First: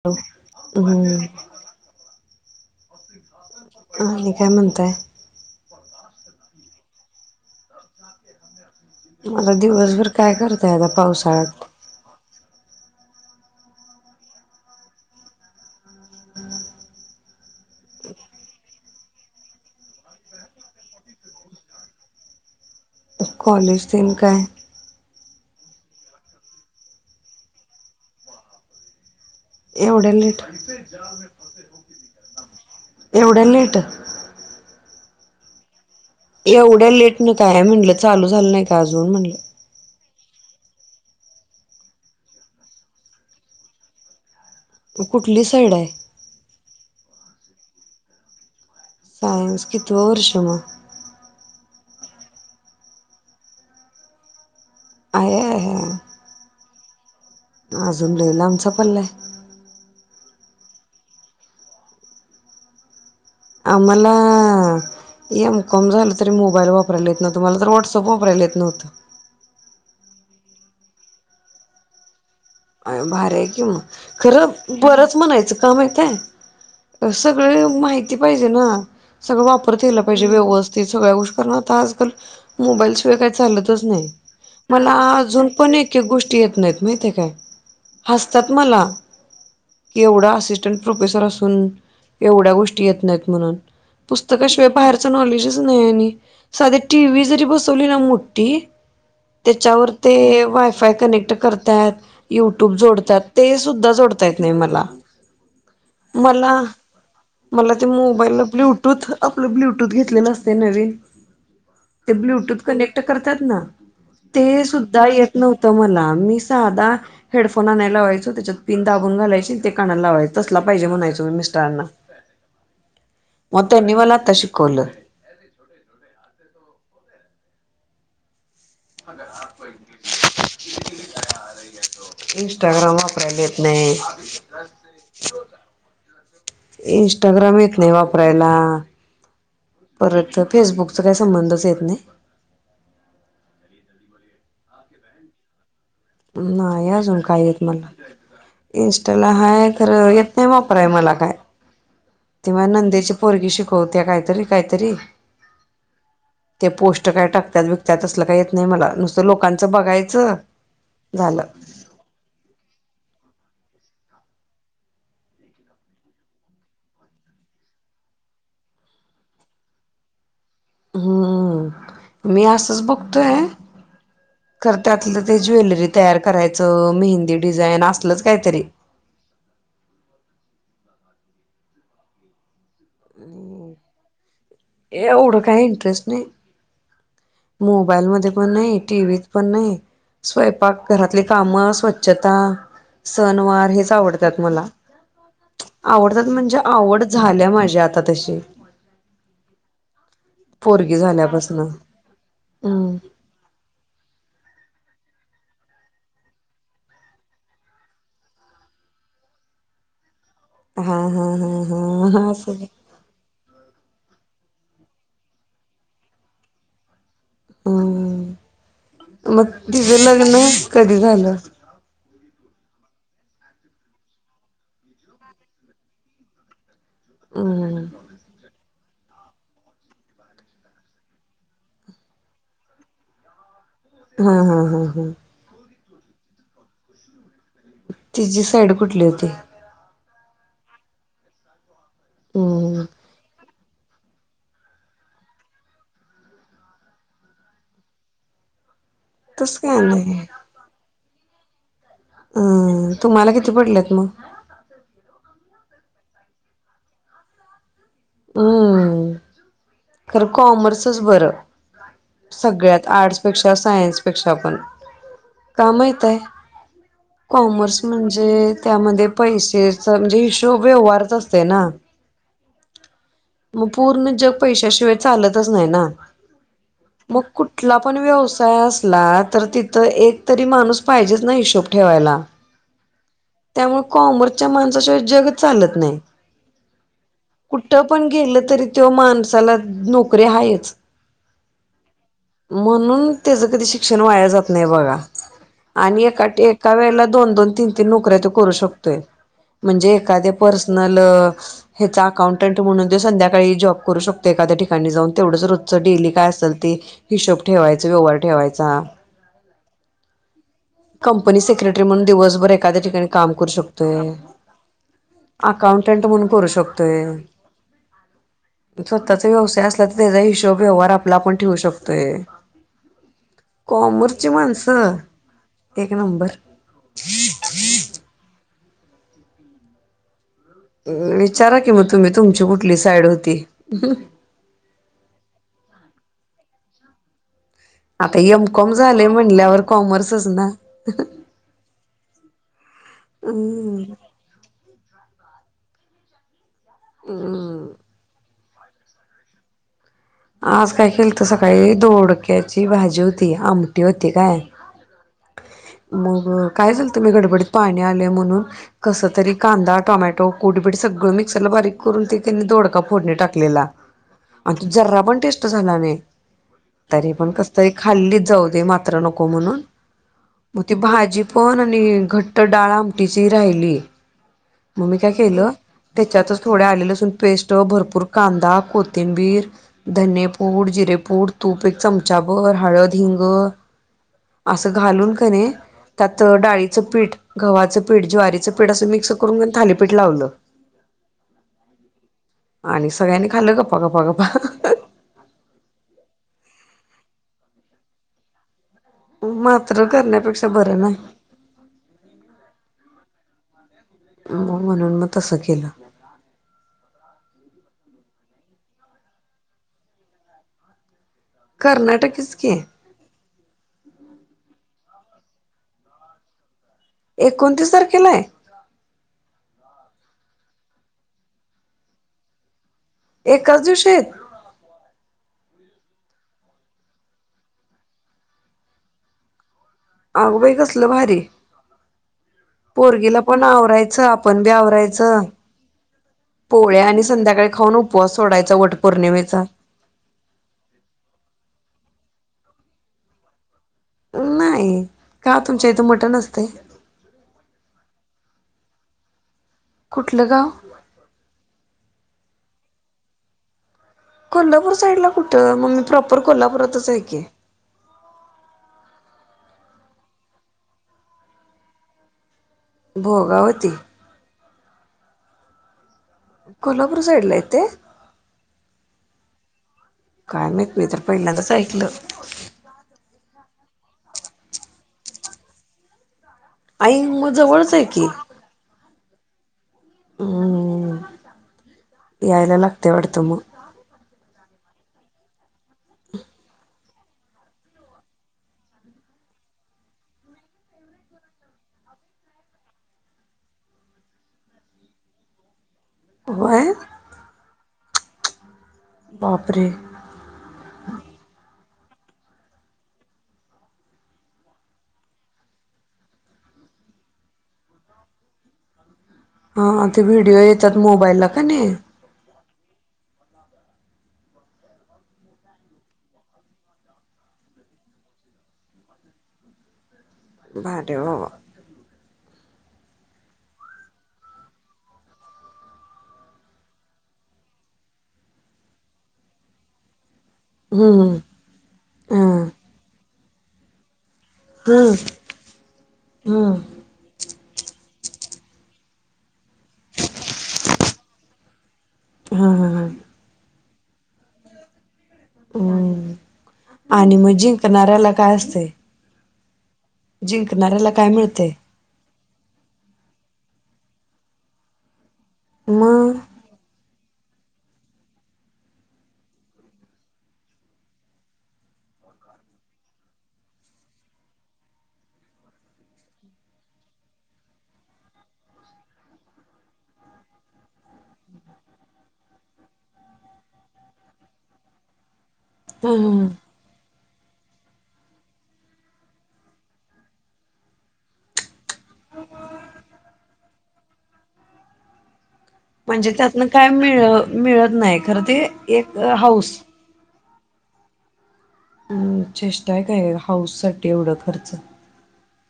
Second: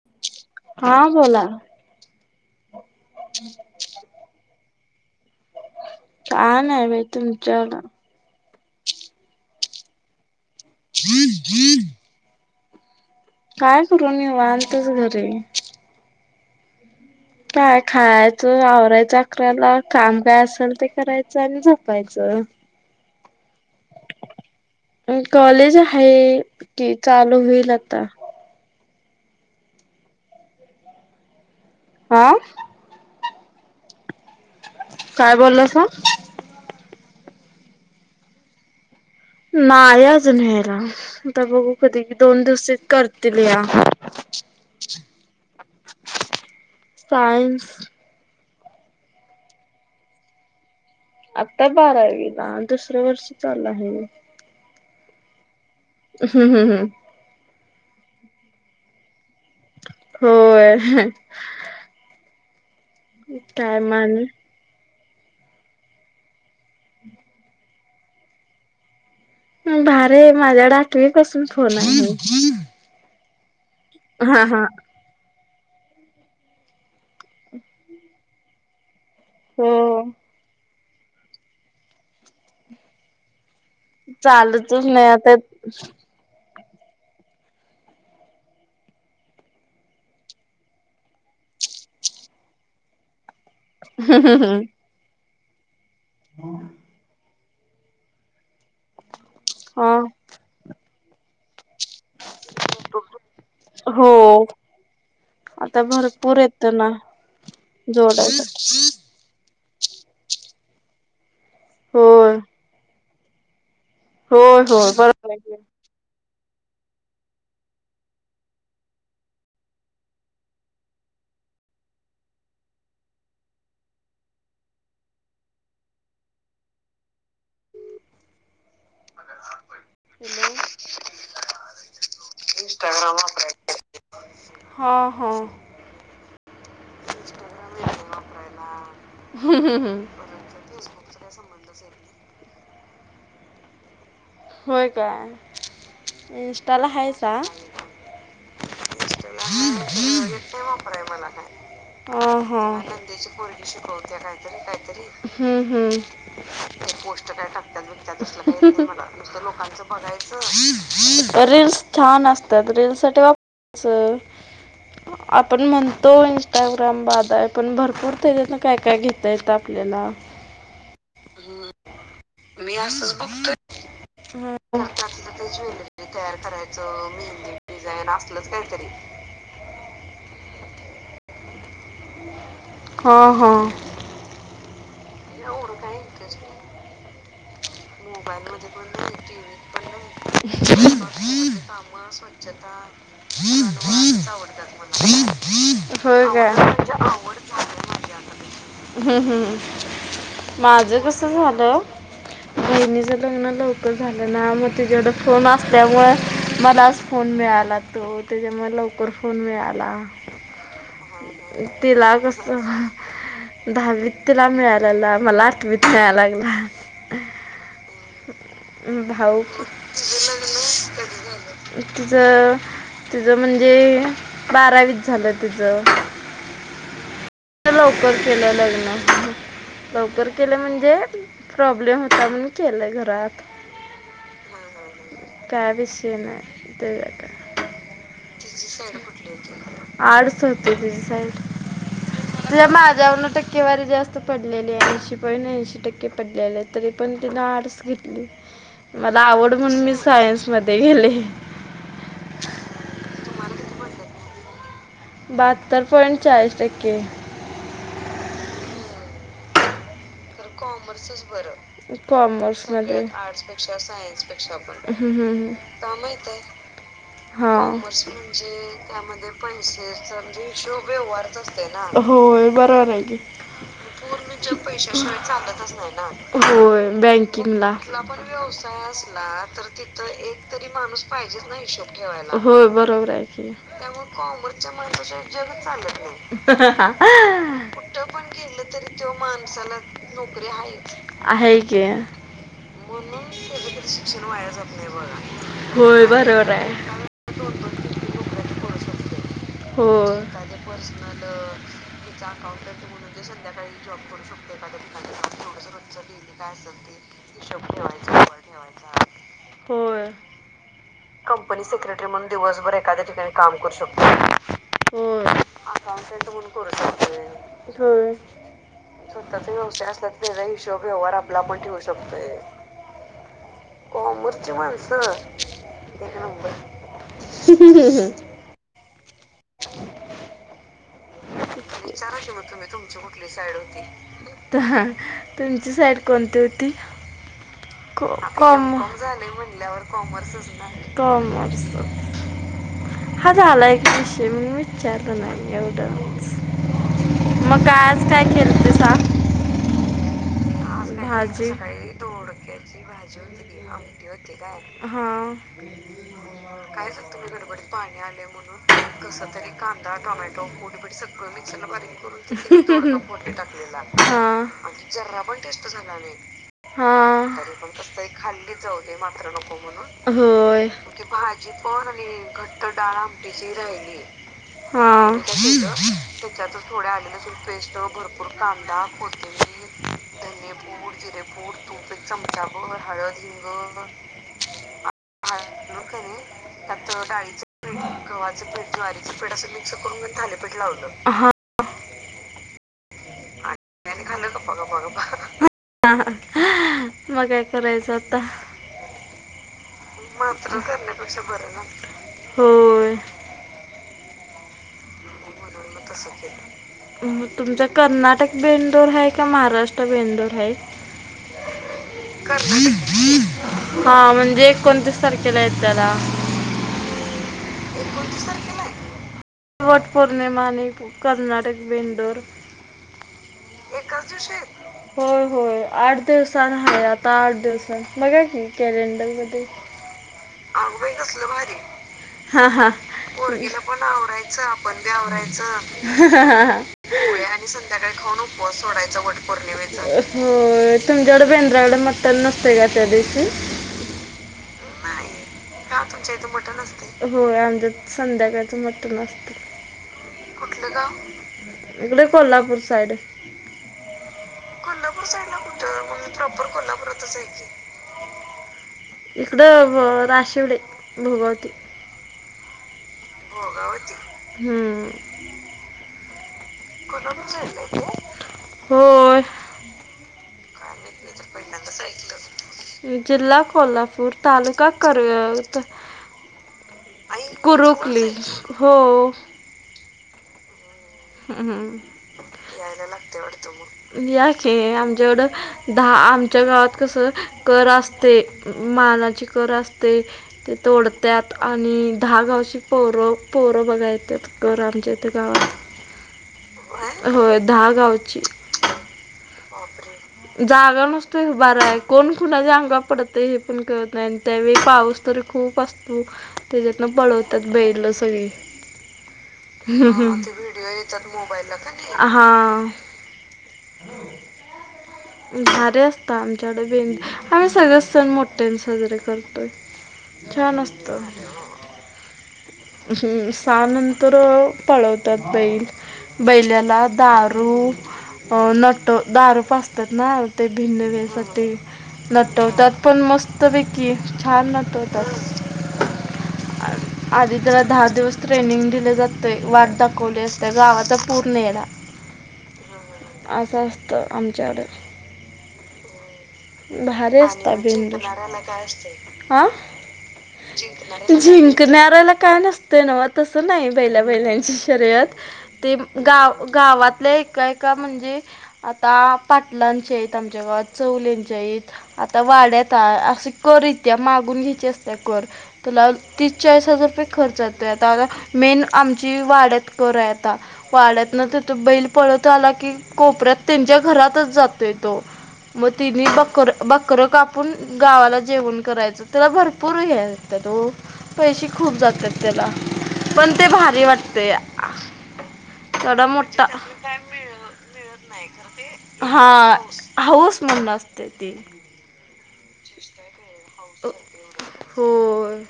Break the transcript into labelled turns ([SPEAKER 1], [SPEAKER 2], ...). [SPEAKER 1] त उम
[SPEAKER 2] हा बोला
[SPEAKER 1] ह आणि काय म्हणताय?
[SPEAKER 2] काय ना बाई तुमच्या ना
[SPEAKER 1] मला दिवसभर काय करताय आता पावसाळ्यात?
[SPEAKER 2] काय करू निवांतच घरी काय, खायचं, आवरायचं अकराला, काम काय असेल ते करायचं आणि झोपायचं.
[SPEAKER 1] कॉलेज तन काय?
[SPEAKER 2] अह कॉलेज आहे कि चालू होईल आता.
[SPEAKER 1] एवढ्या लेट
[SPEAKER 2] हा.
[SPEAKER 1] एवढ्या लेट.
[SPEAKER 2] काय बोललासा
[SPEAKER 1] एवढ्या लेट न काय, म्हटलं चालू झालं नाही का अजून म्हटलं
[SPEAKER 2] नाय अजून हेरा आता बघू कधी दोन दिवस करतील या
[SPEAKER 1] म कुठली साईड आहे.
[SPEAKER 2] सायन्स.
[SPEAKER 1] सायन्स, कितव वर्ष मग?
[SPEAKER 2] आता बारावीला, दुसर वर्ष चालू आहे.
[SPEAKER 1] आया आया.
[SPEAKER 2] हम् हम हम
[SPEAKER 1] अजून लय लामचा पल्लाय.
[SPEAKER 2] होय. काय मग
[SPEAKER 1] आम्हाला
[SPEAKER 2] आणि
[SPEAKER 1] एम कॉम झालं तरी मोबाईल वापरायला येत नव्हतं, मला तर व्हॉट्सअप वापरायला येत नव्हतं.
[SPEAKER 2] भारी माझ्याकड आठवीपासून फोन आहे.
[SPEAKER 1] अय्या भारी आहे कि म,
[SPEAKER 2] हा हा.
[SPEAKER 1] खरं बरच म्हणायचं का माहितय सगळे माहिती पाहिजे ना. सगळं वापरता या
[SPEAKER 2] हो
[SPEAKER 1] पाहिजे व्यवस्थित सगळ्या गोष्टी कारण आता आजकाल मोबाईल शिवाय काय चालत च नाही.
[SPEAKER 2] चालतच
[SPEAKER 1] मला
[SPEAKER 2] नाही आता
[SPEAKER 1] अजून पण इ गोष्टी येत नाहीत माहितीेय काय हसतात मला. एवढा असिस्टंट प्रोफेसर असून एवढ्या गोष्टी येत नाहीत म्हणून. पुस्तकाशिवाय बाहेर च नॉलेजच नाही आणि साधी टीव्ही जरी बसवली ना मोठी
[SPEAKER 2] हा
[SPEAKER 1] त्याच्यावर ते वायफाय कनेक्ट करत्यात. युट्यूब जोडतात, ते सुद्धा जोडता येत
[SPEAKER 2] हो
[SPEAKER 1] नाही मला.
[SPEAKER 2] आता भरपूर
[SPEAKER 1] मला
[SPEAKER 2] येत ना
[SPEAKER 1] मला ते मोबाईलला
[SPEAKER 2] जोडायला
[SPEAKER 1] ब्लू टूथ आपलं ब्लूटूथ घेतलेलं असतय नवीन ते
[SPEAKER 2] होय
[SPEAKER 1] ब्लूटूथ कनेक्ट क्ट करतात ना ते
[SPEAKER 2] होय होय
[SPEAKER 1] सुद्धा
[SPEAKER 2] बरोबर
[SPEAKER 1] येत नव्हत मला मी साधा हेडफोन आणायला लावायचो त्याच्यात पिन दाबून घालायची अन ते कानाला लावायचं तसला पाहिजे म्हणायचो मी मिस्टरांना. म त्यांनी मला आत्ता शिकवल. म्ह हा
[SPEAKER 2] हॅलो!
[SPEAKER 1] इंस्टाग्राम वापरायला येत नाही.
[SPEAKER 2] हा हा
[SPEAKER 1] इंस्टाग्राम येत नाही वापरायला, परत फेसबुक चा काय संबंधच येत नाही.
[SPEAKER 2] होय काय? इंस्टाला
[SPEAKER 1] नाही अजून
[SPEAKER 2] हायसा
[SPEAKER 1] काय येत मला. इंस्टाला हाय खरं येत नाही वापराय मला काय.
[SPEAKER 2] हां
[SPEAKER 1] तेव्हा
[SPEAKER 2] हां,
[SPEAKER 1] नंदेची पोरगी शिकवत्या काहीतरी काहीतरी
[SPEAKER 2] हम हम.
[SPEAKER 1] ते पोस्ट काय टाकत्यात बिकत्यात तसलं काय येत नाही मला नुसतं लोकांचं बघायचं. झालं
[SPEAKER 2] रिल्स छान असतात रिल्स साठी वापरायच.
[SPEAKER 1] [inaudible]
[SPEAKER 2] आपण म्हणतो इंस्टाग्राम बाद आहे पण भरपूर त्याच्यातन काय काय घेता येतं आपल्याला.
[SPEAKER 1] हम्म मी असच बघतोय
[SPEAKER 2] हा
[SPEAKER 1] खर त्यातलं ते ज्वेलरी तयार करायचं मेहंदी डिझाईन असलच काहीतरी. [inaudible]
[SPEAKER 2] हा हा.
[SPEAKER 1] एवढं काही इंटरेस्ट नाही. मोबाईल मध्ये पण नाही टीव्हीत पण नाही, स्वयंपाक घरातली काम स्वच्छता सणवार हेच आवडत्यात मला,
[SPEAKER 2] होय
[SPEAKER 1] आवडत्यात
[SPEAKER 2] काय
[SPEAKER 1] म्हणजे आवड झाल्या माझी आता. तशी.
[SPEAKER 2] हम हम
[SPEAKER 1] पोरगी
[SPEAKER 2] माझं कस
[SPEAKER 1] झाल्यापासन
[SPEAKER 2] झालं
[SPEAKER 1] हम्म
[SPEAKER 2] बहिणीच लग्न लवकर झालं ना मग तिच्याकड फोन असल्यामुळे मलाच फोन मिळाला तो. त्याच्यामुळे लवकर फोन मिळाला
[SPEAKER 1] हा हा हा हा
[SPEAKER 2] तिला
[SPEAKER 1] हा
[SPEAKER 2] कस
[SPEAKER 1] असं
[SPEAKER 2] दहावीत तिला मिळालेला मला आठवीत मिळाय लागला.
[SPEAKER 1] हम
[SPEAKER 2] भाऊ
[SPEAKER 1] मग तिझं लग्न कधी झालं?
[SPEAKER 2] तिज तिज म्हणजे बारावीच झालं तिचं. [inaudible]
[SPEAKER 1] हम्म
[SPEAKER 2] लवकर केलं लग्न. लवकर केलं म्हणजे प्रॉब्लेम होता म्हणून केलं घरात.
[SPEAKER 1] हा हा हा हा.
[SPEAKER 2] काय विषय नाही ते का.
[SPEAKER 1] तीजी साईड कुठली होती?
[SPEAKER 2] आर्ट्स होती तिची साईड, खरं
[SPEAKER 1] हम्म
[SPEAKER 2] माझ्यावरन टक्केवारी जास्त पड लेले ऐंशी पॉईट ऐंशी टक्के पडलेले तरी पण तिन आर्ट्स घेतली. मला आवड
[SPEAKER 1] तसं काय
[SPEAKER 2] म्हणून मी
[SPEAKER 1] नाही
[SPEAKER 2] सायन्स मध्ये गेले.
[SPEAKER 1] आ तुम्हाला किती पडलेत मग?
[SPEAKER 2] बाहत्तर पॉइंट चाळीस टक्के.
[SPEAKER 1] हम्म. खरं कॉमर्सच बरं सगळ्यात
[SPEAKER 2] कॉमर्समध्ये
[SPEAKER 1] आर्ट्सपेक्षा, सायन्सपेक्षा पण.
[SPEAKER 2] हू हू हू.
[SPEAKER 1] का माहित आहे? कॉमर्स म्हणजे त्यामध्ये पैसेच म्हणजे हिशोब व्यवहारच असतय न.
[SPEAKER 2] होय बरोबर आहे की.
[SPEAKER 1] मग पूर्ण जग पैशाशिवाय चालत तच नाही ना
[SPEAKER 2] होय
[SPEAKER 1] मग
[SPEAKER 2] बँकिंगला
[SPEAKER 1] कुटला पण व्यवसाय असला तर ति तर एक तरी माणूस पाहिजेच ना हिशोब ठेवायला
[SPEAKER 2] होय बरोबर आहे की
[SPEAKER 1] त्यामुळ कॉमर्स च्या माणसाशिवाय जगत चालत नाही.
[SPEAKER 2] [inaudible]
[SPEAKER 1] कुठं पण गेलं तरी त्यो माणसाला द्नो
[SPEAKER 2] आहे कीअ
[SPEAKER 1] म्हणून त्याच कधी शिक्षण वाया जात नाही बघा आणि
[SPEAKER 2] होय
[SPEAKER 1] एका
[SPEAKER 2] बरोबर
[SPEAKER 1] टेका
[SPEAKER 2] आहे
[SPEAKER 1] वेळेला दोन दोन तीन तीन नौकऱ्या करू शकतोय. म्हणजे
[SPEAKER 2] होय
[SPEAKER 1] एखाद्या पर्सनलअ हेच अकाउंट- टंट म्हणून ते संध्याकाळी जॉब करू शकतो एखाद्या ठिकाणी जाऊन तेवढंच रोज्च डेली काय असेल ते हिशोब ठेवायचं, व्यवहार ठेवायचा.
[SPEAKER 2] होय. कंपनी सेक्रेटरी म्हणून दिवसभर एखाद्या ठिकाणी काम करू शकतो. होय. आता
[SPEAKER 1] अकाउंटंट
[SPEAKER 2] असं
[SPEAKER 1] म्हणून
[SPEAKER 2] टोंड करू
[SPEAKER 1] शकतोय.
[SPEAKER 2] शकतोय. स्वतःच
[SPEAKER 1] उसे असला त त्याचा हिशोब व्यवहार आपला पण ठेवू शकतोये. कॉमरची माणसं? एक नंबर.
[SPEAKER 2] ह ह ह हम [unintelligible]
[SPEAKER 1] विचारा कि म तुम्ही, तुमची कुठली साईड होती?
[SPEAKER 2] तहाआ तुमची साईड कोणती होती? बी कॉम झालंय म्हणल्यावर कॉमर्सच ना. कॉमर्स.
[SPEAKER 1] अअम
[SPEAKER 2] तेमुन मी चारल नाई एवढं च्
[SPEAKER 1] अ ह म
[SPEAKER 2] मका आज काय खेलते सा-
[SPEAKER 1] आज काय खेलतं सकाई दोडक्याची भाजी होती, आमटी होती काय?
[SPEAKER 2] हमम
[SPEAKER 1] मग झालं
[SPEAKER 2] काय
[SPEAKER 1] तुम्ही
[SPEAKER 2] सगतो मी गडबडीत पाणी
[SPEAKER 1] आले
[SPEAKER 2] आणल्याव म्हणून
[SPEAKER 1] कसं
[SPEAKER 2] कस तरी कांदा, टोमॅटो,
[SPEAKER 1] कोडबीट
[SPEAKER 2] कुटबिट सगळं मिक्सरला
[SPEAKER 1] बारीक करून ते त्यांनी
[SPEAKER 2] बारीक [unintelligible] टाकलेला आहे. हां
[SPEAKER 1] आण् तु जर्रा पण टेस्ट झाला नाही. तरी पण
[SPEAKER 2] हां
[SPEAKER 1] कस् तरी खाल्ली जाऊ दे मात्र नको म्हणून. म
[SPEAKER 2] होय
[SPEAKER 1] ती भाजी पण आणि घट्ट डाळ आमटीची राहिली. मग्मी काय
[SPEAKER 2] हां
[SPEAKER 1] केलं, त्याच्यातच थोडे आले लसून पेस्ट, भरपूर कांदा, कोथिंबीर धनेपूड, जिरेपूड, तूप एक चमचा भर, हळद, हिंग
[SPEAKER 2] [unintelligible]
[SPEAKER 1] असं घालून कणे त्यातं डाळीचं पीठ, गव्हाचं पीठ, ज्वारीचं पीठ असं मिक्स करून कन् थालीपीठ लावलं.
[SPEAKER 2] हा
[SPEAKER 1] आणि सगळ्यांनी खाल्लं गप.
[SPEAKER 2] तेच खाल्ल गपा गपा गपा. आहाआह् म काय करायचं आता?
[SPEAKER 1] मात्र करण्यापेक्षा बरं ना.
[SPEAKER 2] होओय
[SPEAKER 1] मग म्हणून मग तसं केलं.
[SPEAKER 2] तसं केलं. तुमचं कर्नाटक बेंदोर हाऐ का महाराष्ट्र बेंदोर हाऐ?
[SPEAKER 1] कर्नाटकीच की
[SPEAKER 2] कर्नाटक. हा म्हणजे एकोणतीस तारखेला येत त्याला.
[SPEAKER 1] एकोणतीस तारखेला आहे?
[SPEAKER 2] वटपौर्णिमा आणि कर्नाटक बेंडोर. एकाच दिवशी? होय होय आठ दिवसांन हाय आता आठ दिवस बघा की कॅलेंडरमध्ये. अगं बाई कसलं भारी. हा हा, पोरगीला पण आवराय आपण बी आवरायचं पोळी आणि संध्याकाळी खाऊन उपवास सोडायचा वटपौर्णिमे चा होय तुमच्याकडं [unintelligible] डे मटन नसतेय का त्या दिवशी?
[SPEAKER 1] नाही का तुमच्या इथे मटण असते?
[SPEAKER 2] होय आमच्यात संध्याकाळचं मटन अस कुठलं गाव? इकडे कोल्हापूर साईड.
[SPEAKER 1] कोल्हापूर साईडला कुठं? मग मी प्रॉपर कोल्हापुरातच आहे की.
[SPEAKER 2] इकडं राशेवडे भोगावती.
[SPEAKER 1] भोगावती.
[SPEAKER 2] हम्म.
[SPEAKER 1] कोल्हापूर साईडलाय ते?
[SPEAKER 2] होय
[SPEAKER 1] काय माहित? मी तर पहिल्यांदाच ऐकलं.
[SPEAKER 2] जिल्हा कोल्हापूर, तालुका कर्वे
[SPEAKER 1] आई मग जवळच आहे की
[SPEAKER 2] कुरुखली हो.
[SPEAKER 1] हम्म.
[SPEAKER 2] यायला लागतंय वाटतं मग? या की आमच्याकडं दहा आमच्या गावात कसं कर असते मानाची कर असते. ते तोडत्यात आणि दहा गावची पोरं पोरं बघा येत्यात कर आमच्या इथे गावात.
[SPEAKER 1] व्हय?
[SPEAKER 2] होय दहा गावची. बापरे. जागा नसतोय उभाराय, कोण कुणाच्या अंगावर पडतय हे पण कळत नाही. त्यावेळी पाऊस तर खूप असतो त्याच्यातनं पळवतात बैलं सगळी.
[SPEAKER 1] हा हा ते व्हिडिओ येतात मोबाईलला का नई?
[SPEAKER 2] हा. भारी असतं आमच्याकडे भें, आम्ही सगळेच सण मोठ्याने साजरे करतोय. छान
[SPEAKER 1] भारी आहे
[SPEAKER 2] असतं.
[SPEAKER 1] बाबा
[SPEAKER 2] हम्म सहा नंतर पळवतात बैल. बैल्याला दारू नट दारू पाज वतात ना ते
[SPEAKER 1] हम्म
[SPEAKER 2] भिन्नवण्यासाठी
[SPEAKER 1] हम्म
[SPEAKER 2] नटवतात पण मस् त पैकीं छान
[SPEAKER 1] हम्म
[SPEAKER 2] नटवतात.
[SPEAKER 1] हम्म
[SPEAKER 2] आधी त्याला दहा दिवस ट्रेनिंग दिले जातंय, वाट दाखवली असते गावाचा पूर्ण येडा.
[SPEAKER 1] हम्म हम्म
[SPEAKER 2] असं असतं आमच्याकडे.
[SPEAKER 1] हम्म. आणि
[SPEAKER 2] भारी
[SPEAKER 1] मग
[SPEAKER 2] असतं बेंदुर.
[SPEAKER 1] जिंकणाऱ्याला काय असते
[SPEAKER 2] आ?
[SPEAKER 1] जिंकणाऱ्याला काय मिळते
[SPEAKER 2] जिंकणाऱ्याला काय नसते. नव्ह ते तसं नाही बैल्या बैलांची शर्यत ते
[SPEAKER 1] मग
[SPEAKER 2] गाव गावातले एकाएका म्हणजे आता पाटलांचेत आमच्या गावात चवलेंच्या आहेत. आता वाड्यात असं कर येत्या मागून घ्यायची असत्या कर. तिला तीस चाळीस हजार रुपये खर्च जातो आता मेन आमची वाड्यात कर आहे आता. वाड्यातनं तिथं बैल पळत आला की कोपऱ्यात त्यांच्या घरात च जातोय तो मग तिनी
[SPEAKER 1] हम्म
[SPEAKER 2] बकरं बकरं कापून गावाला जेवण करायचं, त्याला भरपूर हे असतात ओ. पैसे खूप जातात त्याला, पण ते भारी वाटतया.
[SPEAKER 1] म्हणजे त्यातन काय मिळ मिळत नाही खरं ते एक
[SPEAKER 2] हा
[SPEAKER 1] हाऊस
[SPEAKER 2] हाऊस म्हणून असते ते.
[SPEAKER 1] हम्म चेष्टाय काय हौस साठी एवढं खर्च
[SPEAKER 2] होय